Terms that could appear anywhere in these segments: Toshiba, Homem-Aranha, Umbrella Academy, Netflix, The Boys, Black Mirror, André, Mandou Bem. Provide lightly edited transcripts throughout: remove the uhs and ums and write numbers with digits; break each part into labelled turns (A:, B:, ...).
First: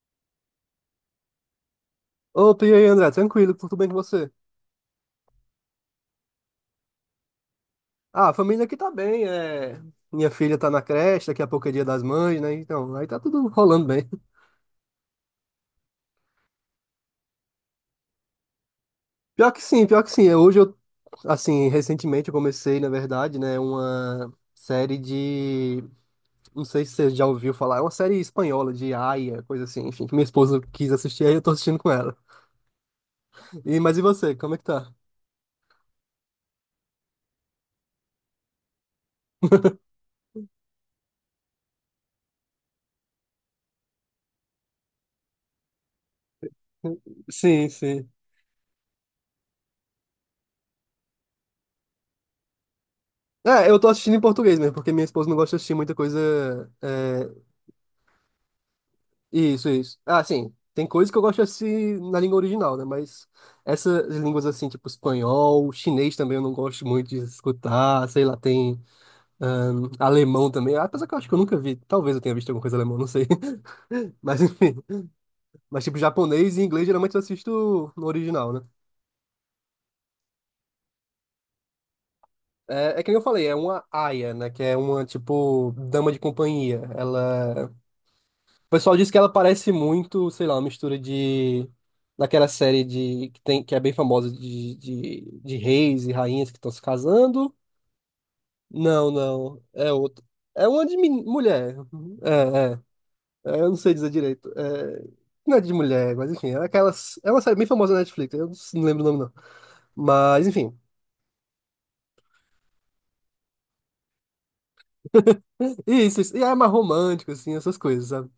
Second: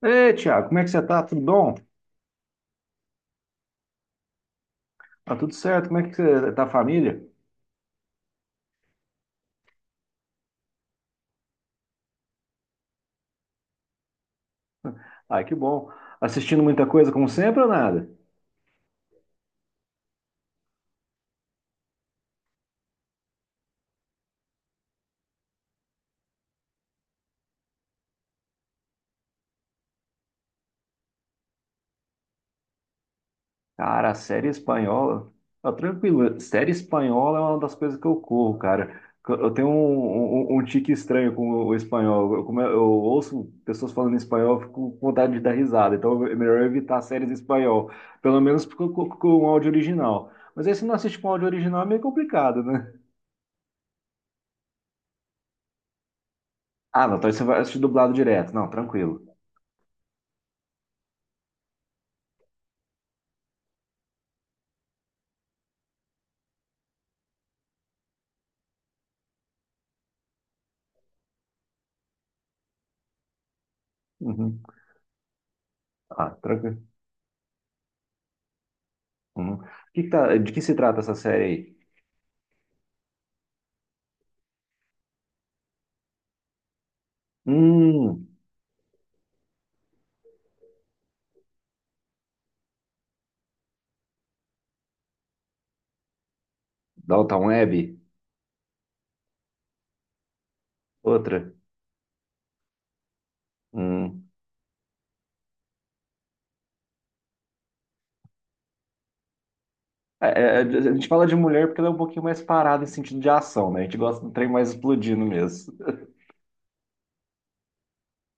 A: Ei, Thiago, como é que você tá? Tudo bom?
B: Opa, e aí, André? Tranquilo, tudo bem com você?
A: Tá tudo certo? Como é que você tá, a família?
B: Ah, a família aqui tá bem, minha filha tá na creche, daqui a pouco é dia das mães, né? Então, aí tá tudo rolando bem.
A: Ai, que bom. Assistindo muita coisa, como sempre, ou nada?
B: Pior que sim, pior que sim. É, Hoje eu, assim, recentemente eu comecei, Na verdade, né, uma não sei se você já ouviu falar, é uma série espanhola de Aia, coisa assim, enfim, que minha esposa quis assistir, aí eu tô assistindo com ela. E, mas e
A: Cara, a
B: você,
A: série
B: como é que tá?
A: espanhola. Tá tranquilo. Série espanhola é uma das coisas que eu corro, cara. Eu tenho um tique estranho com o espanhol. Como eu ouço pessoas falando espanhol, eu fico com vontade de dar risada. Então é melhor evitar séries em
B: Sim,
A: espanhol.
B: sim.
A: Pelo menos com o áudio original. Mas aí se não assiste com áudio original é meio complicado, né?
B: É, eu tô assistindo em português mesmo, porque minha esposa não gosta de assistir muita coisa
A: Ah, não, então aí
B: é,
A: você vai assistir dublado direto. Não, tranquilo.
B: isso, isso. Ah, sim. Tem coisas que eu gosto assim na língua original, né? Mas essas línguas assim, tipo espanhol, chinês também eu não gosto muito de escutar, sei lá, tem alemão também. Ah, apesar que eu acho que eu nunca vi. Talvez eu tenha visto alguma coisa alemã, não sei. Mas
A: Uhum.
B: enfim. Mas tipo
A: Ah,
B: japonês e
A: tranquilo.
B: inglês geralmente eu assisto no original, né?
A: Uhum. O de que se trata essa série aí?
B: É, é que nem eu falei, é uma aia, né? Que é uma, tipo, dama de companhia. Ela.
A: Hum,
B: O pessoal diz que ela parece muito, sei lá, uma mistura de. Daquela série de que tem que é bem famosa de reis e rainhas que estão se
A: Dalton
B: casando.
A: Web?
B: Não, não. É outro. É uma de
A: Outra?
B: mulher. É, é. É, eu não sei dizer
A: Hum.
B: direito. É, não é de mulher, mas enfim. É, aquelas, é uma série bem famosa na Netflix. Eu não lembro o nome, não.
A: É,
B: Mas,
A: é, é,
B: enfim.
A: a gente fala de mulher porque ela é um pouquinho mais parada em sentido de ação, né? A gente gosta do trem mais explodindo mesmo.
B: Isso, isso. E é mais romântico, assim, essas coisas, sabe?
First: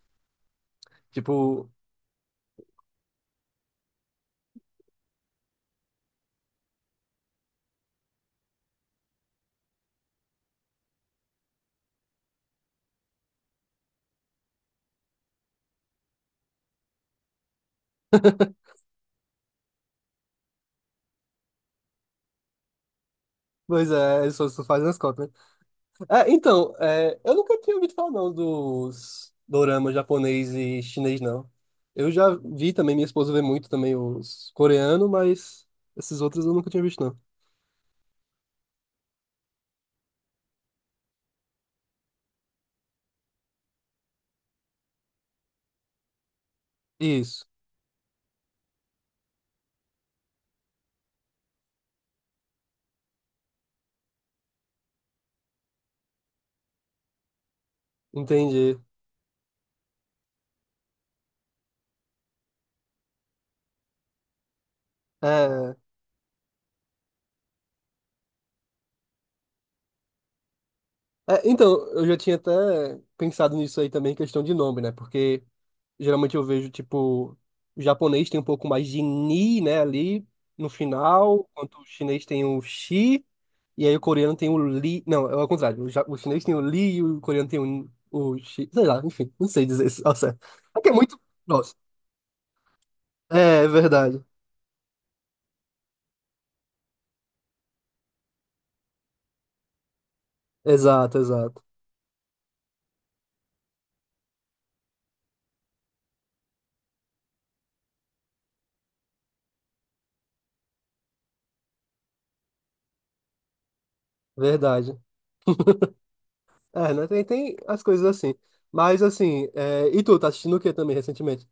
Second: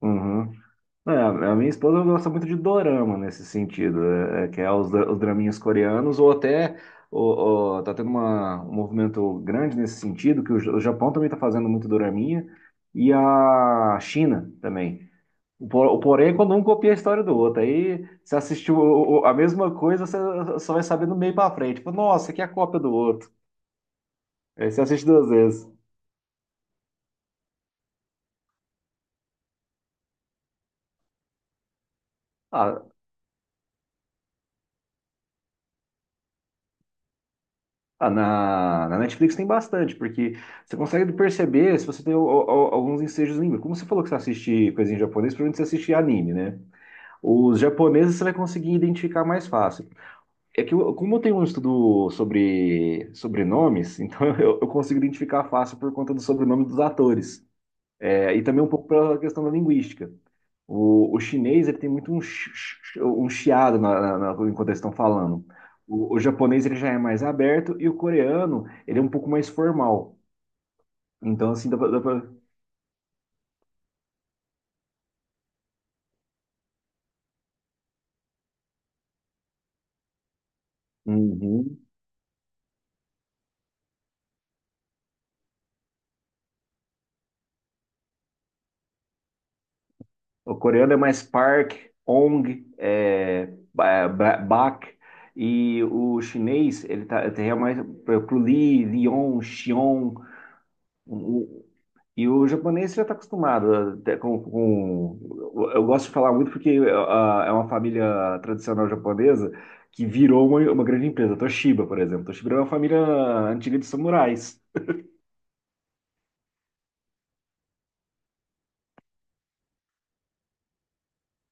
A: Uhum. É, a minha
B: Tipo,
A: esposa gosta muito de dorama nesse sentido, é, é, que é os, os draminhas coreanos, ou até tá tendo um movimento grande nesse sentido, que o, o Japão também está fazendo muito doraminha, e a China também. O, o porém é quando um copia a história do outro, aí você assistiu a mesma coisa, você só vai saber do meio pra frente. Tipo, nossa, aqui é a cópia do outro.
B: pois é, eles só
A: Aí você
B: fazem as
A: assiste duas
B: cópias.
A: vezes.
B: É, então, é, eu nunca tinha ouvido falar não dos doramas japonês e chinês, não. Eu já vi
A: Ah,
B: também, minha esposa vê muito também os coreanos, mas esses outros eu nunca tinha visto, não.
A: Na, na Netflix tem bastante, porque você consegue perceber se você tem alguns ensejos língua. Como você falou que você assiste coisinha em japonês, provavelmente você assiste anime, né?
B: Isso,
A: Os japoneses você vai conseguir identificar mais fácil. É que como eu tenho um estudo sobre sobrenomes, então eu consigo identificar fácil por conta do sobrenome dos atores. É, e também um
B: entendi.
A: pouco pela questão da linguística. O chinês ele tem muito um, um chiado na, enquanto eles estão falando.
B: É,
A: O japonês ele já é mais aberto e o coreano ele é um pouco mais formal.
B: é,
A: Então, assim,
B: então,
A: dá pra, dá
B: eu já
A: pra-
B: tinha até pensado nisso aí também, questão de nome, né? Porque geralmente eu vejo, tipo, o japonês tem um pouco mais de ni, né, ali no final, enquanto
A: Uhum.
B: o chinês tem o xi, e aí o coreano tem o li. Não, é ao contrário, o chinês tem o li e o coreano tem o xi. Sei lá, enfim, não sei dizer isso ao certo.
A: O
B: É que é
A: coreano é
B: muito.
A: mais park,
B: Nossa.
A: ong, é,
B: É, é verdade.
A: bak. E o chinês, ele é mais pro lee lion, xion.
B: Exato,
A: O-
B: exato.
A: E o japonês já está acostumado até com. Eu gosto de falar muito porque é uma família tradicional japonesa que virou uma grande empresa. Toshiba, por exemplo. Toshiba é uma família antiga de samurais.
B: Verdade. É, né? Tem as coisas assim. Mas assim, é, e tu, tá assistindo o que também recentemente?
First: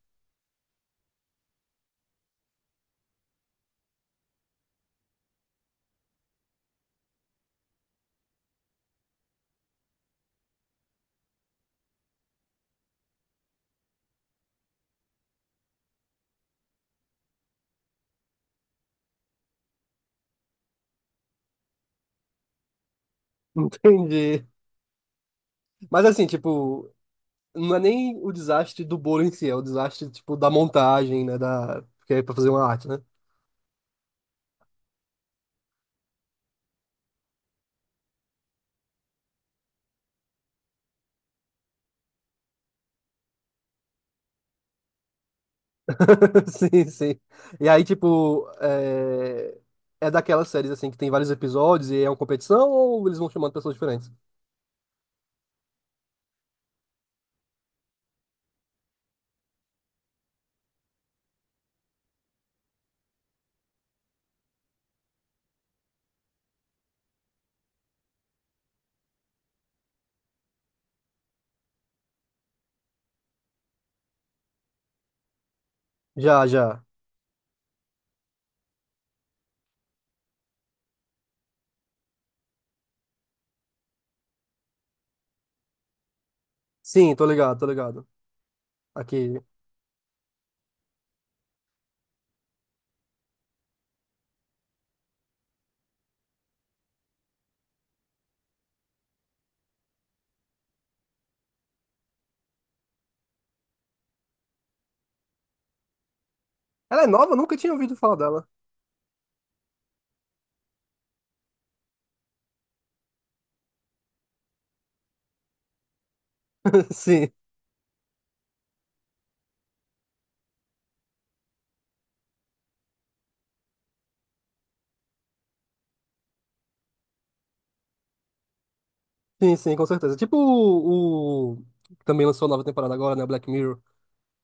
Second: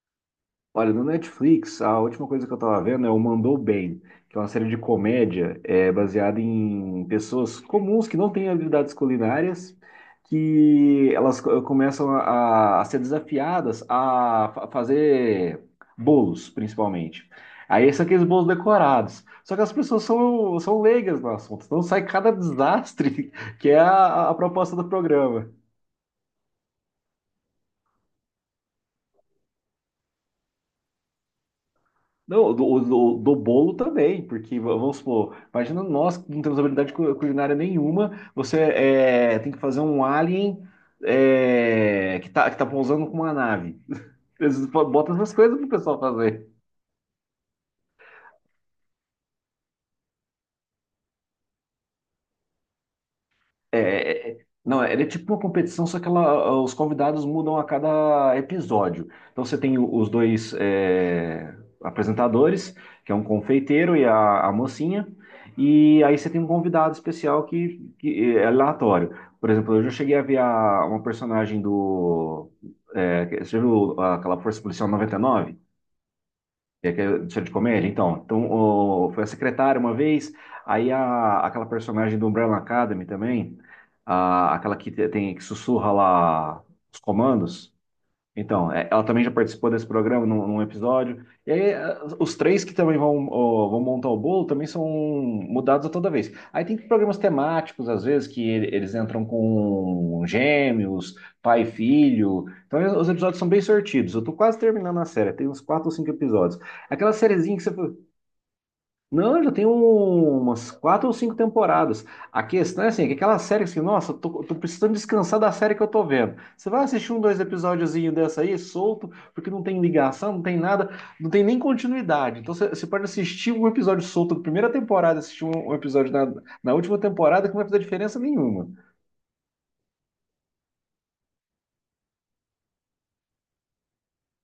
A: Olha, no Netflix, a última coisa que eu tava vendo é o Mandou Bem, que é uma série de comédia é, baseada em pessoas comuns que não têm habilidades culinárias, que elas começam a ser desafiadas a fazer bolos, principalmente. Aí são aqueles bolos decorados. Só que as pessoas são leigas no assunto, então sai cada desastre que é a
B: Entendi.
A: proposta do programa.
B: Mas assim, tipo, não é nem o desastre do bolo em si, é o desastre, tipo, da montagem, né? Porque é pra fazer
A: Não,
B: uma
A: do,
B: arte, né?
A: do, do bolo também, porque vamos supor, imagina nós que não temos habilidade culinária nenhuma, você é, tem que fazer um alien é, que tá pousando com uma nave. Eles botam essas coisas pro pessoal fazer.
B: Sim, sim. E aí, tipo, é... é daquelas séries, assim, que tem vários episódios e é uma competição ou eles vão chamando pessoas diferentes?
A: É, é- não, era tipo uma competição, só que ela, os convidados mudam a cada episódio. Então você tem os dois é, apresentadores, que é um confeiteiro e a mocinha, e aí você tem um convidado especial que é aleatório. Por exemplo, eu já cheguei a ver uma personagem do. É, você já viu aquela Força Policial 99.
B: Já, já.
A: E aquela edição de comédia, então. Então, foi a secretária uma vez, aí a, aquela personagem do Umbrella Academy também, a, aquela tem que sussurra lá os
B: Sim, tô ligado, tô
A: comandos.
B: ligado.
A: Então, é, ela também já
B: Aqui.
A: participou desse programa num episódio. E aí, eh, os três que também vão, ó, vão montar o bolo também são mudados a toda vez. Aí tem programas temáticos, às vezes, que eles entram com gêmeos, pai e filho. Então, eh, os episódios são bem sortidos. Eu tô quase terminando a série, tem uns quatro ou cinco episódios.
B: Ela é
A: Aquela
B: nova? Eu nunca
A: sériezinha que
B: tinha ouvido
A: você.
B: falar dela.
A: Não, já tem umas quatro ou cinco temporadas. A questão é assim, é que aquela série assim, nossa, tô precisando descansar da série que eu tô vendo. Você vai assistir um,
B: Sim,
A: dois episódiozinho dessa aí, solto, porque não tem ligação, não tem nada, não tem nem continuidade. Então você pode assistir um episódio solto da primeira temporada, assistir um episódio na última temporada, que não vai fazer diferença nenhuma.
B: sim, sim, com certeza. Que também lançou a nova temporada agora, né? Black Mirror.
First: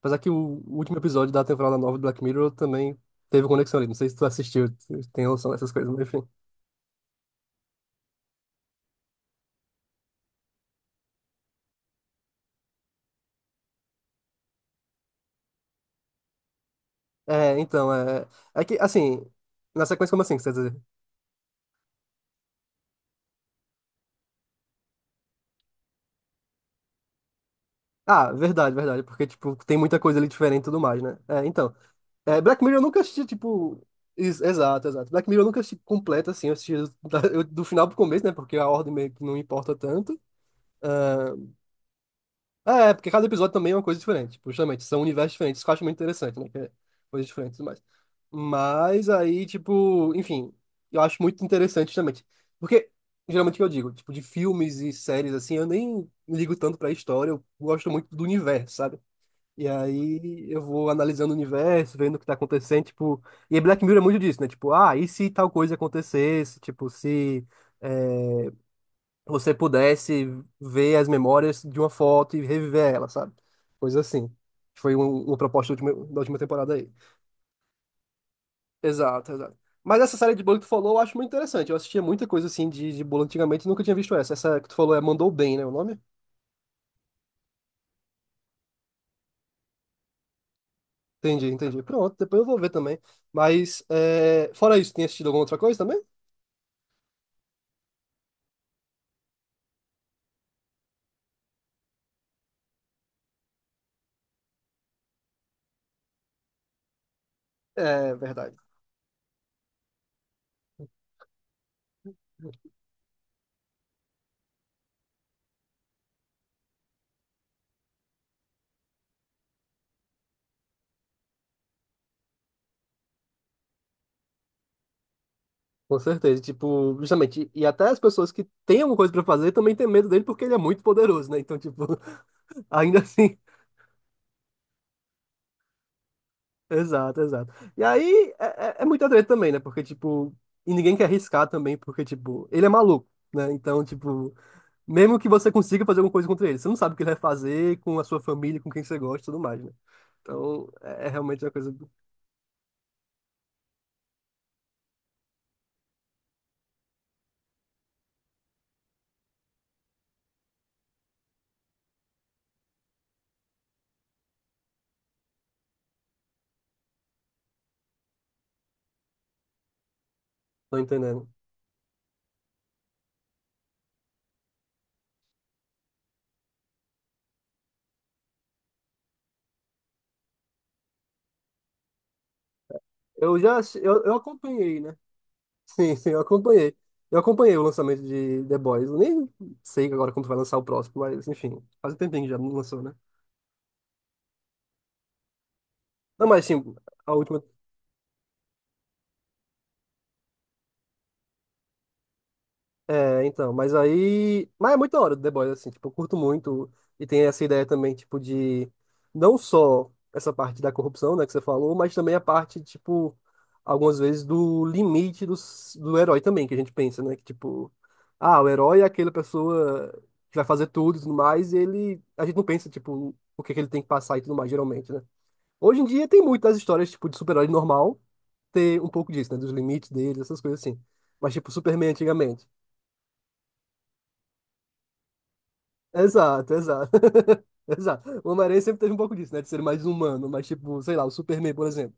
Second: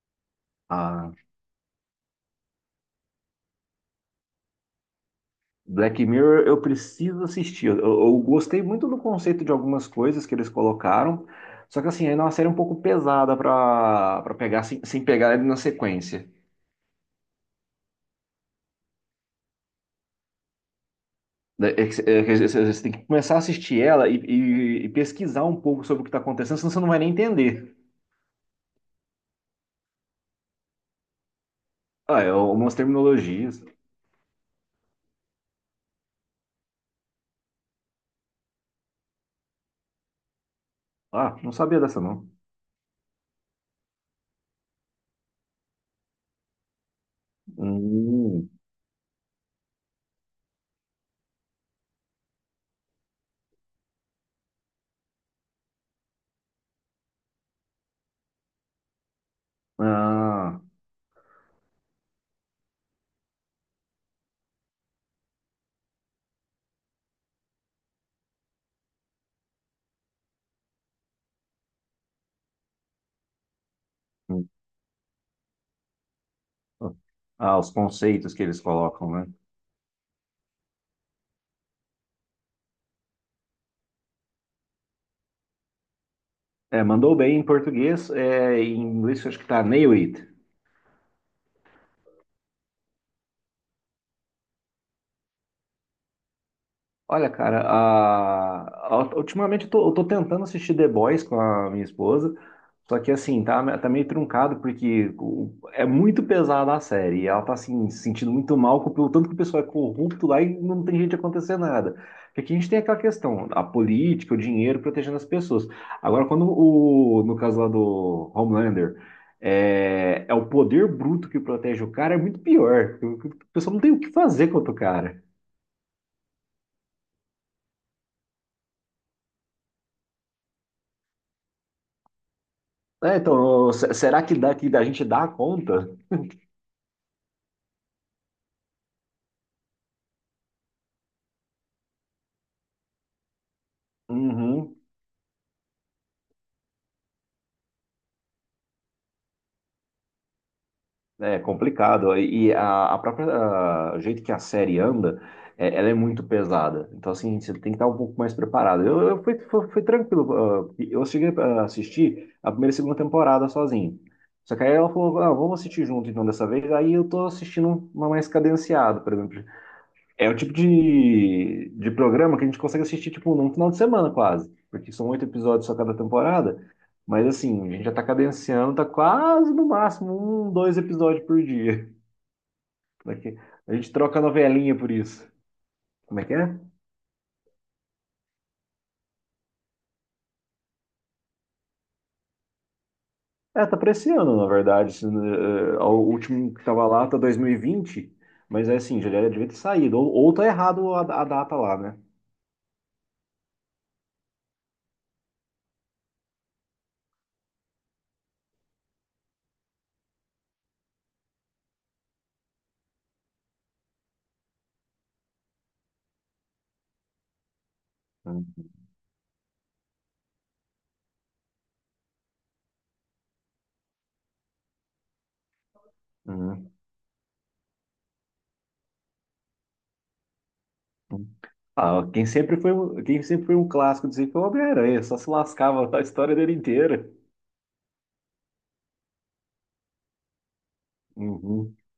B: Apesar que o último
A: Ah,
B: episódio da temporada nova do Black Mirror também teve conexão ali. Não sei se tu assistiu, tu tem noção dessas coisas, mas
A: Black
B: enfim.
A: Mirror eu preciso assistir. Eu gostei muito do conceito de algumas coisas que eles colocaram, só que assim, ainda é uma série um pouco pesada pra para pegar sem pegar ele na sequência.
B: É, então, é. É que, assim, na sequência, como assim, que você quer dizer?
A: É que você tem que começar a assistir ela e pesquisar um pouco sobre o que está acontecendo, senão você não vai nem entender.
B: Ah, verdade, verdade, porque, tipo, tem muita coisa ali diferente e tudo mais, né? É, então.
A: Ah, é
B: É, Black
A: algumas
B: Mirror eu nunca assisti,
A: terminologias.
B: tipo. Exato, exato. Black Mirror eu nunca assisti completo, assim, eu assisti do final pro começo, né? Porque a ordem meio que não importa tanto. É,
A: Ah, não sabia dessa, não.
B: ah, é, porque cada episódio também é uma coisa diferente. Tipo, justamente, são universos diferentes, isso que eu acho muito interessante, né? Que é coisas diferentes e tudo mais.
A: Hum,
B: Mas aí, tipo, enfim, eu acho muito interessante justamente. Porque, geralmente, o que eu digo, tipo, de filmes e séries, assim, eu nem ligo tanto pra história, eu gosto muito do universo, sabe? E aí
A: ah,
B: eu vou analisando o universo, vendo o que tá acontecendo, tipo. E Black Mirror é muito disso, né? Tipo, ah, e se tal coisa acontecesse? Tipo, se. Eh, Você pudesse ver as memórias de uma foto e reviver ela, sabe? Coisa assim.
A: hum.
B: Foi uma proposta da última temporada aí.
A: Ah, ah, os conceitos que eles colocam, né?
B: Exato, exato. Mas essa série de bolo que tu falou, eu acho muito interessante. Eu assistia muita coisa assim de bolo antigamente e nunca tinha visto essa. Essa que tu falou é Mandou Bem, né? O nome?
A: É, mandou bem em português, é, em inglês eu acho que tá nail it.
B: Entendi, entendi. Pronto, depois eu vou ver também. Mas, é, fora isso, tem assistido alguma outra coisa também?
A: Olha, cara, ultimamente eu tô tentando assistir The Boys com a minha esposa, só que assim, tá meio truncado porque é muito pesada a série, e ela tá assim, se
B: É
A: sentindo muito
B: verdade.
A: mal com o tanto que o pessoal é corrupto lá e não tem jeito de acontecer nada. Porque aqui a gente tem aquela questão, a política, o dinheiro protegendo as pessoas. Agora, quando no caso lá do Homelander, é, é o poder bruto que protege o cara, é muito pior. O pessoal não tem o que fazer contra o cara.
B: Com certeza, tipo, justamente, e até as pessoas que têm alguma coisa pra fazer também têm medo dele porque ele é muito poderoso, né? Então, tipo, ainda
A: É,
B: assim,
A: então, será que daqui da gente dá conta?
B: exato, exato. E aí é, é muita treta também, né? Porque, tipo, e ninguém quer arriscar também, porque, tipo, ele é maluco, né? Então, tipo,
A: Uhum.
B: mesmo que você consiga fazer alguma coisa contra ele, você não sabe o que ele vai fazer com a sua família, com quem você gosta e tudo mais, né? Então, é, é
A: É
B: realmente uma coisa.
A: complicado. E o jeito que a série anda, é, ela é muito pesada. Então, assim, você tem que estar um pouco mais preparado. Eu fui tranquilo. Eu cheguei a assistir a primeira e segunda temporada sozinho. Só que aí ela falou, ah, vamos assistir junto então dessa vez. Aí eu tô assistindo uma mais cadenciada, por exemplo. É o tipo
B: Tô entendendo.
A: de programa que a gente consegue assistir, tipo, num final de semana quase. Porque são oito episódios só cada temporada. Mas assim, a gente já tá cadenciando, tá quase no máximo um, dois episódios por dia. Daqui-
B: Eu já,
A: A
B: assi-
A: gente
B: eu, eu
A: troca novelinha
B: acompanhei,
A: por
B: né?
A: isso.
B: Sim, sim,
A: Como
B: eu
A: é que é?
B: acompanhei. Eu acompanhei o lançamento de The Boys. Eu nem sei agora quando vai lançar o próximo, mas, enfim, faz um tempinho que já não lançou, né?
A: É, tá pra esse ano, na verdade. Assim, eh, o
B: Não, mas, sim,
A: último que tava lá
B: a
A: tá dois
B: última.
A: mil e vinte. Mas é assim, já devia ter saído. Ou tá errado a data lá, né?
B: É, então, mas aí. Mas é muito da hora do The Boys, assim, tipo, eu curto muito. E tem essa ideia também, tipo, de não só essa parte da corrupção, né, que você falou, mas também a parte, tipo, algumas vezes do limite do herói também, que a gente pensa, né? Que, tipo, ah, o
A: Uhum.
B: herói é aquela pessoa que vai fazer tudo e tudo mais, e ele. A gente não pensa, tipo, o que que ele tem que passar e tudo mais, geralmente, né? Hoje em dia tem muitas histórias, tipo, de super-herói normal ter um pouco disso, né? Dos limites dele, essas coisas assim.
A: Uhum.
B: Mas, tipo, Superman
A: Ah, quem
B: antigamente.
A: sempre foi, quem sempre foi um clássico dizer que foi o Homem-Aranha, só se lascava a história dele
B: Exato, exato.
A: inteira.
B: Exato. O Homem-Aranha sempre teve um pouco disso, né? De ser mais humano, mas tipo, sei lá, o Superman, por
A: Uhum.
B: exemplo,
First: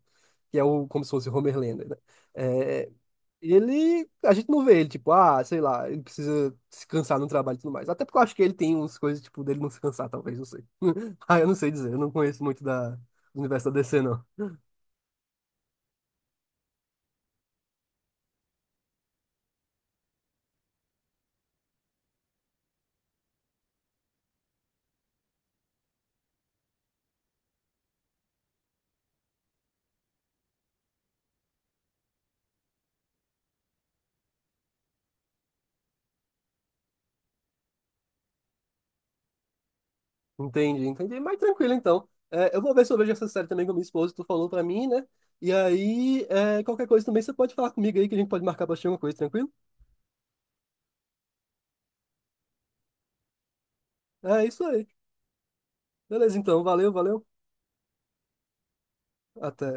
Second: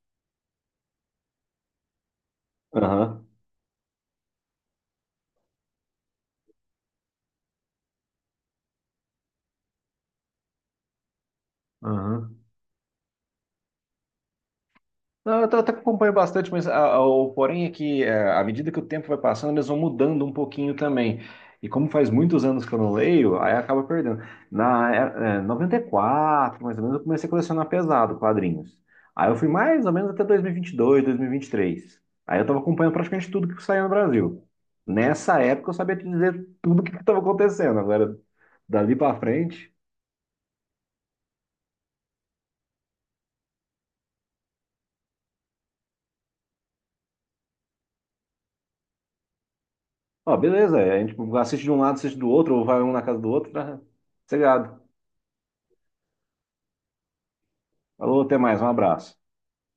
B: que é o, como se fosse o Homer Lander, né? É,
A: Aham.
B: ele, a gente não vê ele, tipo, ah, sei lá, ele precisa se cansar no trabalho e tudo mais. Até porque eu acho que ele tem umas coisas, tipo, dele não se cansar, talvez, não sei. Ah, eu não sei dizer, eu não
A: Aham.
B: conheço muito do universo da DC, não.
A: Não, eu até acompanho bastante, mas o porém é que é, à medida que o tempo vai passando, eles vão mudando um pouquinho também. E como faz muitos anos que eu não leio, aí acaba perdendo. Na é, é, 94, mais ou menos, eu comecei a colecionar pesado quadrinhos. Aí eu fui mais ou menos até 2022, 2023. Aí eu estava acompanhando praticamente tudo que saía no Brasil. Nessa época eu sabia te dizer tudo o que estava acontecendo. Agora, dali para frente,
B: Entendi, entendi. Mas tranquilo, então. É, eu vou ver se eu vejo essa série também com a minha esposa, tu falou pra mim, né? E aí, é, qualquer coisa também você pode falar comigo aí, que a gente pode marcar pra assistir alguma coisa, tranquilo?
A: ó, beleza, é, a gente assiste de um lado, assiste do outro, ou vai um na casa do outro, tá?
B: É isso aí. Beleza, então. Valeu, valeu.
A: Falou, até mais, um abraço.
B: Até.